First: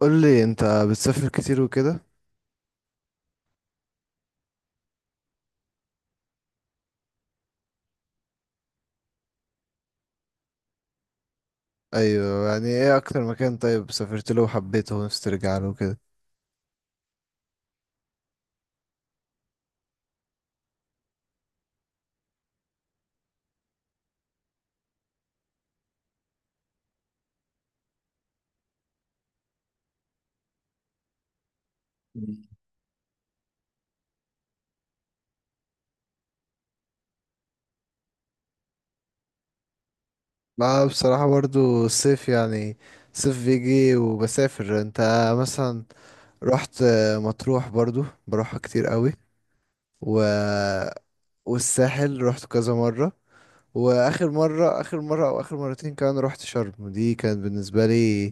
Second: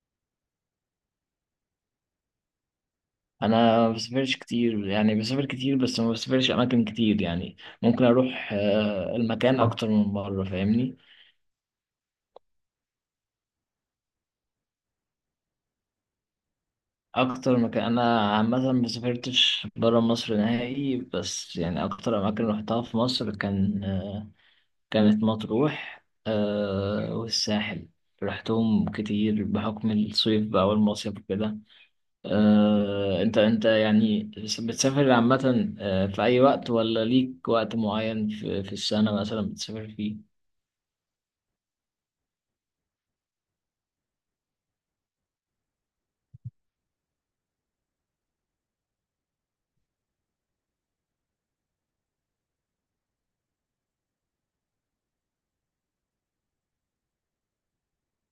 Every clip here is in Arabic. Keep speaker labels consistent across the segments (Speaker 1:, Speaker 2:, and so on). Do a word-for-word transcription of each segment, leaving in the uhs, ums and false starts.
Speaker 1: قول لي انت بتسافر كتير وكده.
Speaker 2: انا ما بسافرش كتير يعني بسافر كتير بس ما بسافرش اماكن كتير يعني ممكن اروح آه، المكان اكتر من مره فاهمني.
Speaker 1: ايوه، يعني ايه اكتر مكان طيب سافرت له وحبيته ونفسي ترجع له وكده؟
Speaker 2: اكتر مكان انا عامه ما سافرتش بره مصر نهائي، بس يعني اكتر اماكن رحتها في مصر كان آه، كانت مطروح آه، والساحل. رحتهم كتير بحكم الصيف بقى والمصيف وكده. آه، انت انت يعني بتسافر عامة آه، في اي وقت ولا ليك وقت معين في في السنة مثلا بتسافر فيه؟
Speaker 1: لا بصراحة برضو الصيف يعني، الصيف بيجي وبسافر. انت مثلا رحت مطروح برضو بروحها كتير قوي و... والساحل رحت كذا مرة. واخر مرة، اخر مرة او اخر مرتين كمان رحت شرم. دي كانت بالنسبة لي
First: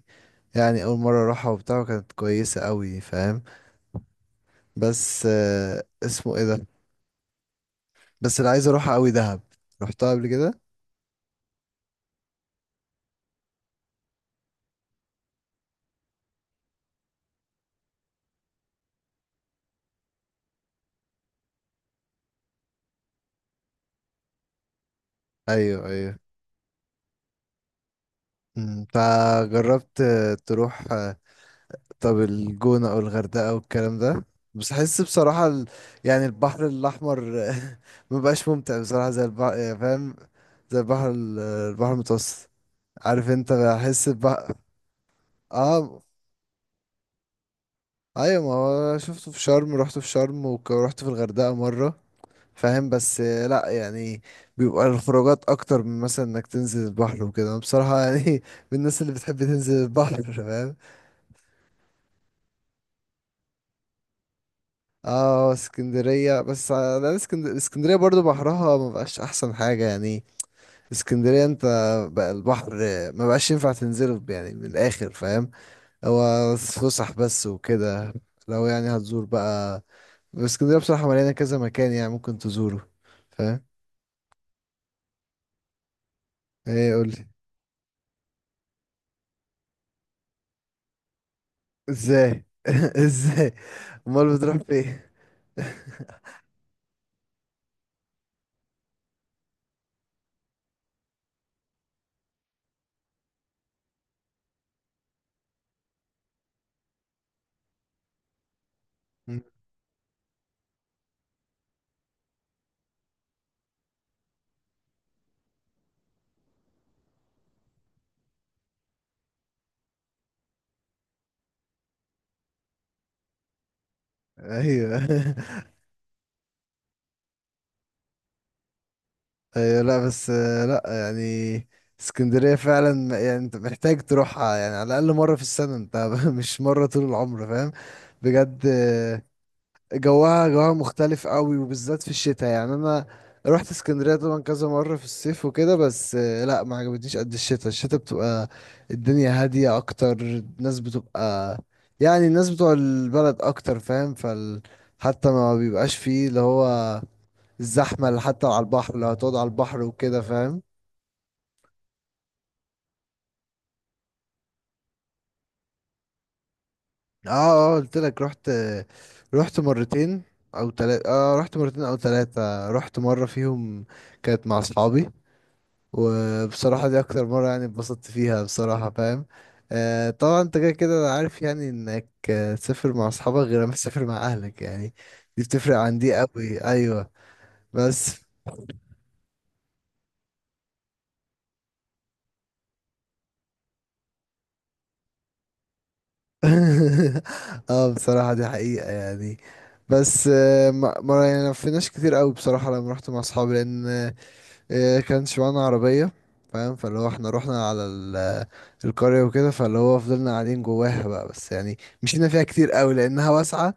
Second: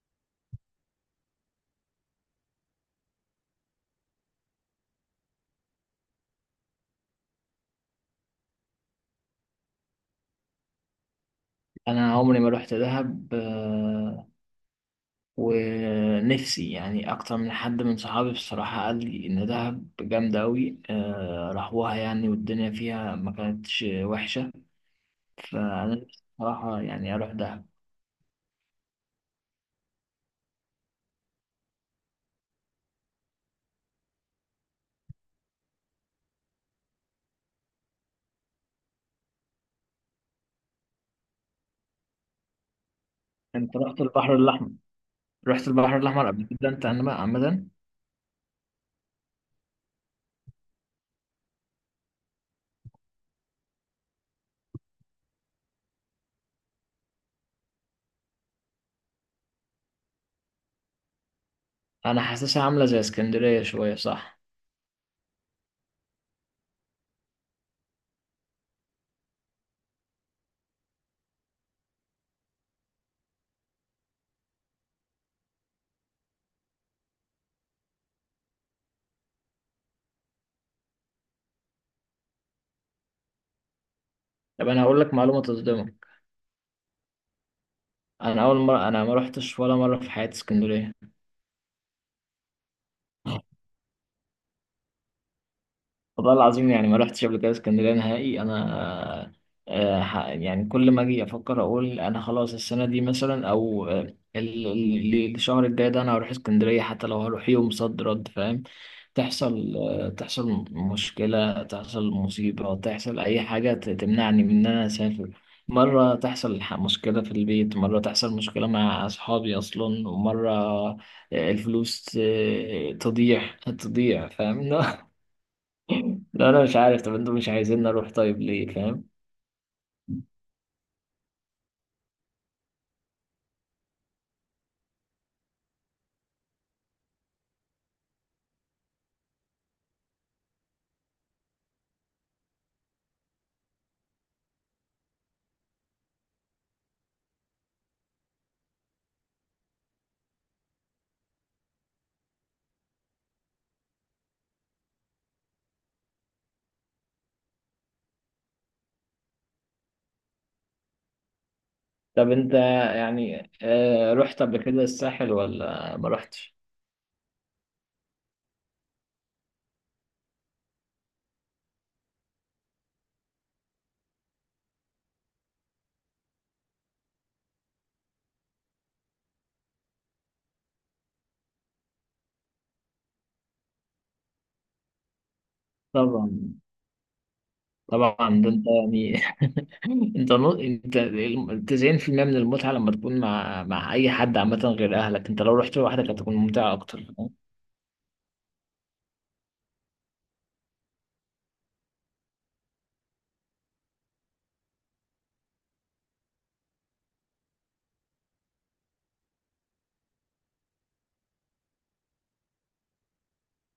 Speaker 1: يعني اول مرة اروحها وبتاع، وكانت كويسة قوي، فاهم؟ بس آه، اسمه ايه ده، بس اللي عايز اروحها قوي دهب. رحتها قبل كده؟
Speaker 2: انا عمري ما روحت دهب آه، ونفسي يعني اكتر من حد من صحابي بصراحة قال لي ان دهب جامدة اوي آه، راحوها يعني والدنيا فيها ما كانتش وحشة. فانا
Speaker 1: ايوه ايوه.
Speaker 2: نفسي بصراحة يعني اروح دهب.
Speaker 1: أمم، فجربت آه، تروح آه، طب الجونة او الغردقة والكلام ده؟ بس احس بصراحة ال... يعني البحر الاحمر آه، ما بقاش ممتع بصراحة زي البحر، فاهم؟ زي البحر ال- البحر المتوسط، عارف؟ انت
Speaker 2: انت رحت
Speaker 1: بحس
Speaker 2: البحر
Speaker 1: بقى.
Speaker 2: الاحمر رحت البحر
Speaker 1: اه
Speaker 2: الاحمر قبل كده انت عن- عمدا؟
Speaker 1: ايوه، ما هو شفته في شرم، رحت في شرم ورحت في الغردقة مرة. فاهم؟ بس آه، لا يعني بيبقى الخروجات اكتر من مثلا انك تنزل البحر وكده. انا بصراحه يعني من الناس اللي بتحب تنزل البحر فاهم.
Speaker 2: انا حاسسها عاملة زي اسكندرية شوية، صح؟
Speaker 1: اه اسكندريه، بس انا اسكندريه، اسكندريه برضو بحرها ما بقاش احسن حاجه يعني. اسكندريه انت بقى البحر آه، ما بقاش ينفع تنزله يعني، من الاخر فاهم. هو فسح بس وكده. لو يعني هتزور بقى، اسكندريه بصراحه مليانه كذا مكان يعني ممكن تزوره، فاهم.
Speaker 2: طب انا هقول لك معلومة تصدمك.
Speaker 1: ايه، قولي.
Speaker 2: انا اول مرة انا ما روحتش ولا مرة في حياتي اسكندرية.
Speaker 1: ازاي؟ ازاي؟ امال بتروح فين؟
Speaker 2: والله العظيم يعني ما رحتش قبل كده اسكندريه نهائي انا. آه، ح- يعني كل ما اجي افكر اقول انا خلاص السنه دي مثلا او آه، ال- ال- الشهر الجاي ده انا هروح اسكندريه حتى لو هروح يوم صد رد، فاهم.
Speaker 1: مم.
Speaker 2: تحصل آه، تحصل مشكله، تحصل مصيبه، تحصل اي حاجه ت- تمنعني من ان انا اسافر. مره تحصل ح- مشكله في البيت، مره تحصل مشكله مع اصحابي اصلا، ومره آه، الفلوس آه، تضيع تضيع فاهم.
Speaker 1: ايوه
Speaker 2: لا، انا مش عارف. طب انتوا مش عايزين نروح طيب، ليه؟ فاهم.
Speaker 1: ايوه، لا بس آه، لا يعني اسكندرية فعلا م- يعني انت محتاج تروحها يعني على الاقل مرة في السنة انت مش مرة طول العمر، فاهم؟ بجد. جواها، جواها مختلف قوي وبالذات في الشتاء. يعني انا رحت اسكندريه طبعا كذا مره في الصيف وكده، بس آه، لا ما عجبتنيش قد الشتاء. الشتاء بتبقى الدنيا هاديه اكتر. الناس بتبقى يعني الناس بتوع البلد اكتر، فاهم؟ فال حتى ما بيبقاش فيه اللي هو الزحمه اللي حتى على البحر، لو هتقعد على البحر وكده فاهم.
Speaker 2: طب انت يعني آه، رحت قبل كده الساحل ولا ما رحتش؟
Speaker 1: اه، اه قلت لك رحت. رحت مرتين او تلاتة. اه رحت مرتين او تلاتة. رحت مره فيهم كانت مع اصحابي، وبصراحة دي أكتر مرة يعني اتبسطت فيها بصراحة، فاهم؟ آه طبعا أنت كده كده. أنا عارف يعني إنك آه، تسافر مع أصحابك غير ما تسافر مع أهلك يعني، دي بتفرق عن دي
Speaker 2: طبعا.
Speaker 1: أوي، أيوة. بس
Speaker 2: طبعا ده انت يعني، انت نو... انت ال- تسعين في المية من المتعه لما تكون مع مع اي حد عامه غير اهلك. انت لو رحت لوحدك هتكون ممتعه اكتر، فاهم؟
Speaker 1: اه بصراحة دي حقيقة يعني. بس آه ما ما- يعني ما لفيناش كتير أوي بصراحة لما رحت مع أصحابي، لأن آه كانش معانا عربية، فاهم؟ فاللي هو احنا رحنا على ال- القرية وكده، فاللي هو فضلنا قاعدين جواها بقى، بس يعني مشينا فيها كتير قوي لانها واسعه.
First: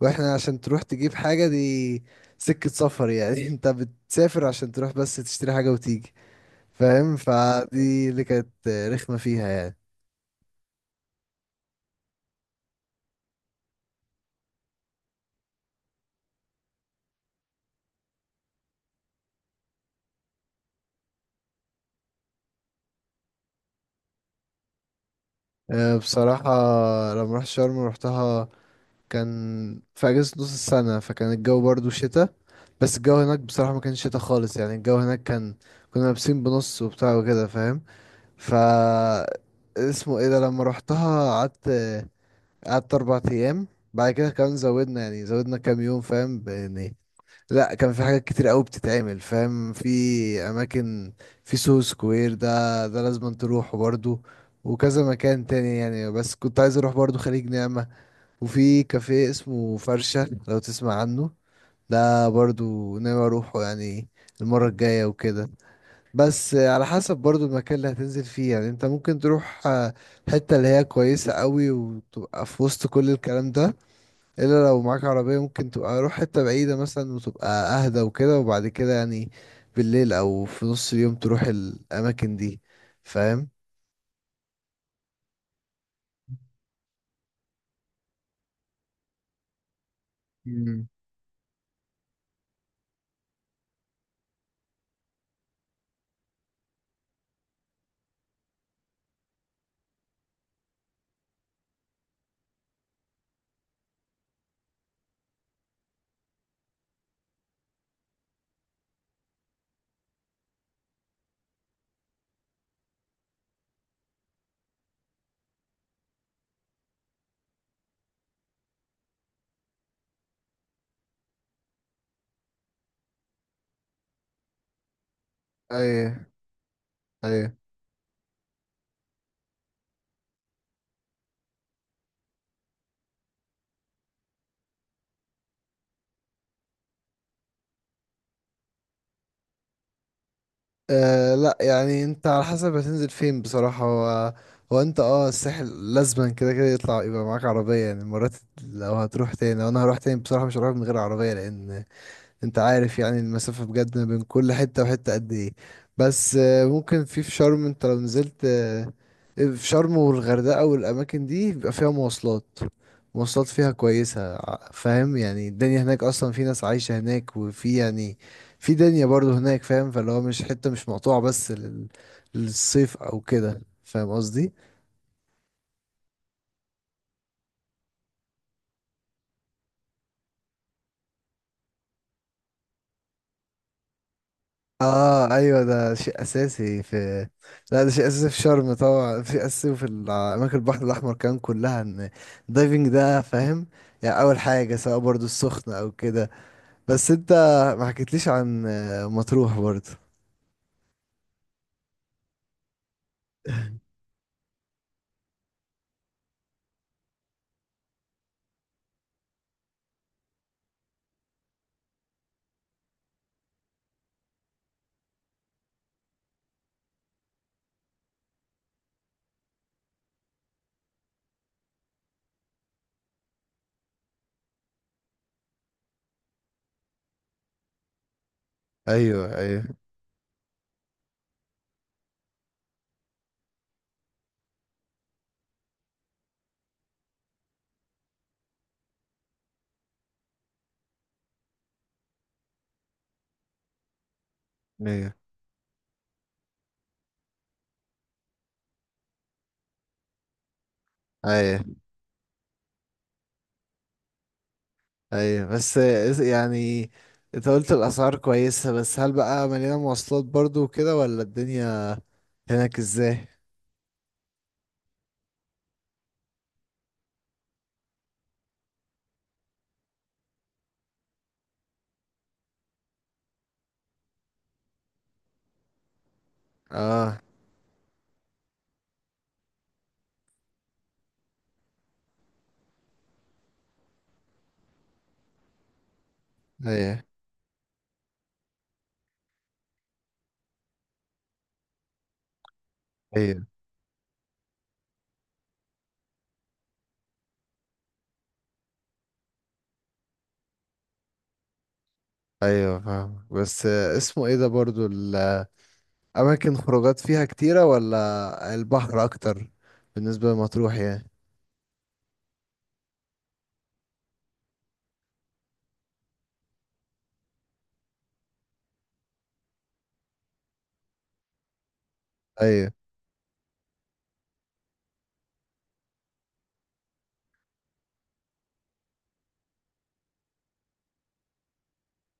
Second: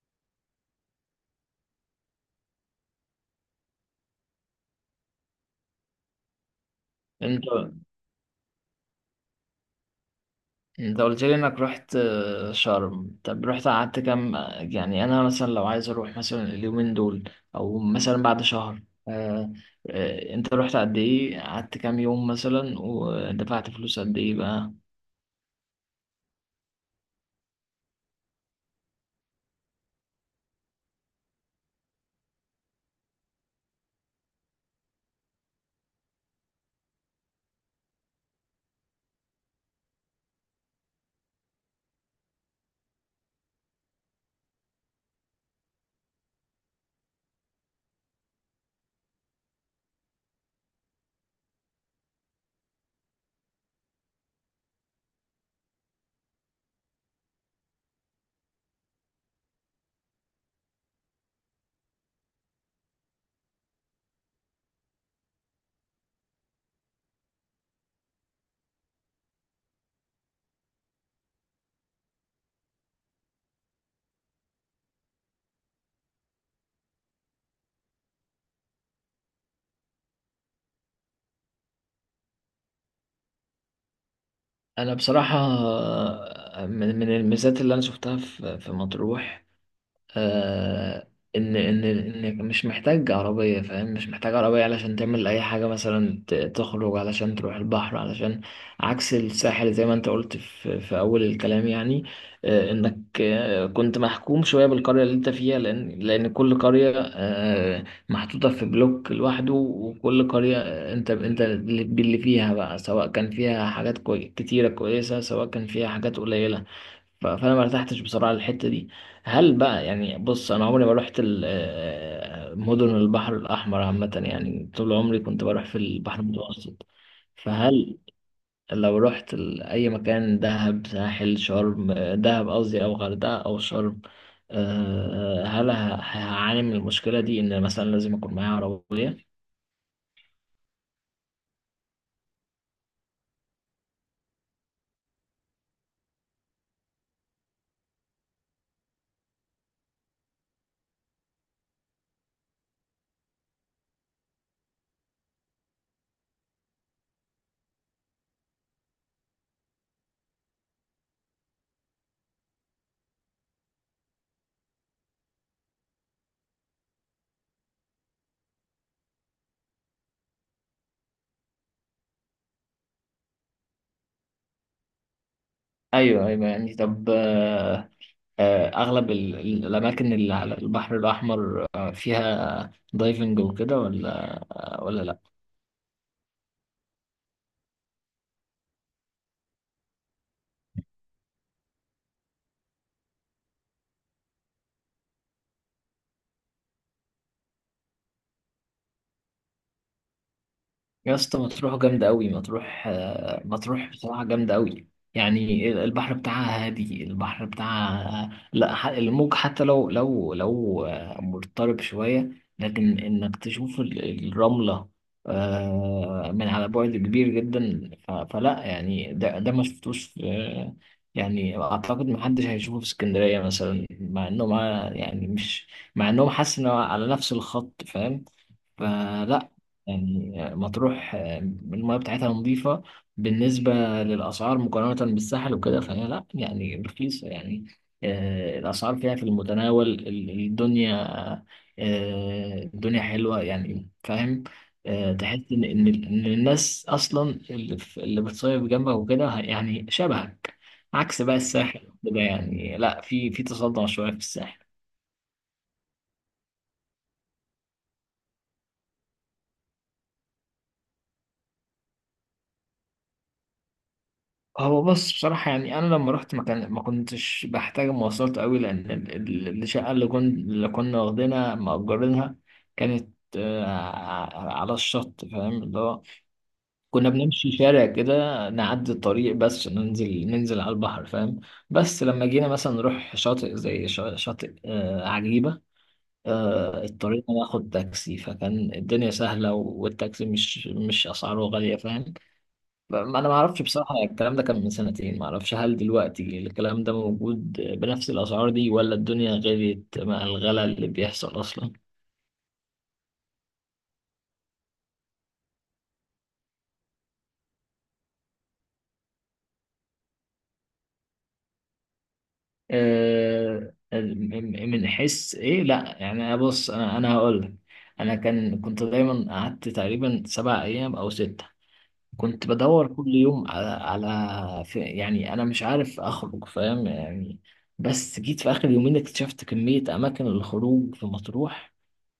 Speaker 1: واحنا عشان تروح تجيب حاجة دي سكة سفر يعني انت بتسافر عشان تروح بس تشتري حاجة وتيجي، فاهم؟
Speaker 2: انت
Speaker 1: فدي اللي كانت رخمة فيها يعني.
Speaker 2: انت قلت لي انك رحت آه، شرم. طب رحت قعدت كام؟ يعني انا مثلا لو عايز اروح مثلا اليومين دول او مثلا بعد شهر، آه، آه، انت رحت قد ايه، قعدت كام يوم مثلا ودفعت فلوس قد ايه بقى؟
Speaker 1: أه، بصراحة لما رحت شرم روحتها كان في أجازة نص السنة، فكان الجو برضو شتاء. بس الجو هناك بصراحة ما كانش شتاء خالص يعني. الجو هناك كان، كنا لابسين بنص وبتاع وكده فاهم. ف اسمه ايه ده، لما روحتها قعدت، قعدت اربع ايام. بعد كده كمان زودنا يعني زودنا كام يوم، فاهم؟ ب- يعني لا كان في حاجات كتير قوي بتتعمل، فاهم؟ في اماكن، في سو سكوير ده، ده لازم تروحه برضو. وكذا مكان تاني يعني. بس كنت عايز اروح برضو خليج نعمة، وفي كافيه اسمه فرشة لو تسمع عنه، ده برضو ناوي اروحه يعني المرة الجاية وكده. بس على حسب برضو المكان اللي هتنزل فيه يعني. انت ممكن تروح آه، حتة اللي هي كويسة قوي وتبقى في وسط كل الكلام ده، الا لو معاك عربية ممكن تبقى روح حتة بعيدة مثلا وتبقى اهدى وكده، وبعد كده يعني بالليل او في نص اليوم تروح الاماكن دي، فاهم؟
Speaker 2: انا بصراحة آه، من من الميزات اللي انا شفتها في في مطروح
Speaker 1: مم.
Speaker 2: آه، ان ان ان مش محتاج عربيه، فاهم. مش محتاج عربيه علشان تعمل اي حاجه، مثلا ت- تخرج علشان تروح البحر، علشان عكس الساحل زي ما انت قلت في, في, اول الكلام يعني. آه، انك آه، كنت محكوم شويه بالقريه اللي انت فيها، لان لان كل قريه آه، محطوطه في بلوك لوحده، وكل قريه آه، انت انت اللي اللي فيها بقى، سواء كان فيها حاجات كوي- كتيره كويسه سواء كان فيها حاجات قليله. ف- فانا ما ارتحتش بصراحه للحته دي. هل بقى يعني بص انا عمري ما رحت ال- آه، مدن البحر الاحمر عامه، يعني طول عمري كنت بروح في البحر
Speaker 1: ايه
Speaker 2: المتوسط.
Speaker 1: ايه.
Speaker 2: فهل لو رحت ال- اي مكان، دهب ساحل شرم آه، دهب قصدي، او غردقه او شرم آه، هل ه- هعاني من المشكله دي ان مثلا لازم اكون معايا عربيه؟
Speaker 1: آه لا يعني، انت على حسب هتنزل فين بصراحة. هو، هو انت اه الساحل لازما كده كده يطلع يبقى معاك عربية يعني مرات. لو هتروح تاني، لو انا هروح تاني بصراحة مش هروح من غير عربية، لان انت عارف يعني المسافة بجد ما بين كل حتة وحتة قد ايه. بس آه، ممكن في في شرم، انت لو نزلت آه، في شرم والغردقة والأماكن دي بيبقى فيها مواصلات، مواصلات فيها كويسة ع- فاهم؟ يعني الدنيا هناك أصلا في ناس عايشة هناك، وفي يعني في دنيا برضو هناك فاهم. فاللي هو مش حتة مش مقطوعة بس لل- للصيف أو كده، فاهم قصدي؟
Speaker 2: ايوه ايوه يعني طب آه، آه، اغلب ال- ال- الاماكن اللي على البحر الاحمر آه، فيها دايفنج وكده، ولا ولا لا؟
Speaker 1: اه ايوه، ده شيء اساسي في، لا ده شيء اساسي في شرم طبعا، في اساسي في ال- اماكن البحر الاحمر كمان كلها، ان الدايفنج ده فاهم. يعني اول حاجه سواء برضو السخنه او كده. بس انت ما حكيتليش عن آه، مطروح برضو.
Speaker 2: يا اسطى مطروح جامدة أوي. مطروح آه، مطروح بصراحة جامدة أوي. يعني البحر بتاعها هادي، البحر بتاعها لا ح- الموج حتى لو لو لو آه، مضطرب شوية، لكن إنك تشوف ال- الرملة آه، من على بعد كبير جدا. ف- فلا يعني ده ده ما شفتوش في يعني، أعتقد محدش هيشوفه في اسكندرية مثلا، مع إنه مع يعني مش مع إنهم، حاسس إنه على نفس الخط، فاهم.
Speaker 1: ايوه
Speaker 2: فلا
Speaker 1: ايوه.
Speaker 2: يعني مطروح آه، المياه بتاعتها نظيفة. بالنسبة للأسعار مقارنة بالساحل وكده، فهي لا يعني رخيصة يعني. آه، الأسعار فيها في المتناول. ال- الدنيا آه، الدنيا حلوة يعني، فاهم.
Speaker 1: ايوه
Speaker 2: آه، تحس إن إن إن الناس أصلا اللي في- اللي بتصيف جنبك وكده ه- يعني شبهك. عكس بقى
Speaker 1: ايوه
Speaker 2: الساحل وكده، يعني لا في في تصدع شوية في الساحل.
Speaker 1: ايوه، بس آه، يعني انت قلت الاسعار كويسه، بس هل بقى مليانه مواصلات برضو وكده، ولا الدنيا هناك ازاي؟
Speaker 2: هو بص بصراحة يعني، أنا لما رحت ما كان ما كنتش بحتاج مواصلات قوي، لأن ال- ال- الشقة اللي كنا اللي كنا واخدينها مأجرينها كانت آه، ع- على الشط، فاهم. اللي هو كنا
Speaker 1: اه
Speaker 2: بنمشي شارع كده، نعدي الطريق بس عشان ننزل، ننزل على البحر، فاهم. بس لما جينا مثلا نروح شاطئ زي شا- شاطئ آه، عجيبة. آه،
Speaker 1: ايوه
Speaker 2: اضطرينا ناخد تاكسي فكان الدنيا سهلة، والتاكسي مش مش أسعاره غالية، فاهم. ما انا ما
Speaker 1: ايوه
Speaker 2: اعرفش بصراحه، الكلام ده كان من سنتين، ما اعرفش هل دلوقتي الكلام ده موجود بنفس الاسعار دي ولا الدنيا غليت مع الغلا اللي بيحصل اصلا.
Speaker 1: ايوه فاهم. بس اسمه ايه ده برضو، الاماكن خروجات فيها كتيرة ولا البحر اكتر، بالنسبة لمطروح يعني؟
Speaker 2: آه، آه، من من حس ايه، لا يعني بص انا انا هقول لك. انا كان كنت دايما قعدت تقريبا سبع ايام او سته. كنت
Speaker 1: ايوه.
Speaker 2: بدور كل يوم على على في يعني، انا مش عارف اخرج، فاهم يعني. بس جيت في اخر يومين اكتشفت كميه اماكن الخروج في مطروح،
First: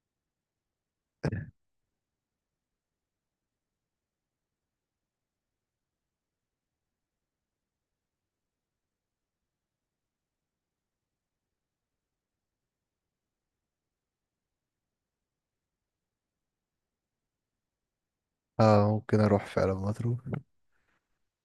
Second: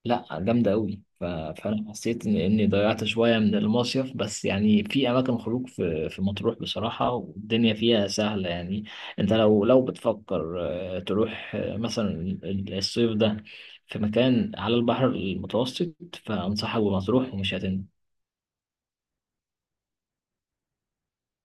Speaker 2: لا جامدة أوي. ف- فأنا حسيت إن إني ضيعت شوية من المصيف، بس يعني في أماكن خروج في في مطروح بصراحة، والدنيا فيها سهلة يعني. أنت لو لو بتفكر آه، تروح آه، مثلا ال- الصيف ده في مكان على البحر المتوسط، فأنصحك بمطروح ومش هتندم.
Speaker 1: اه ممكن اروح فعلا مطروح.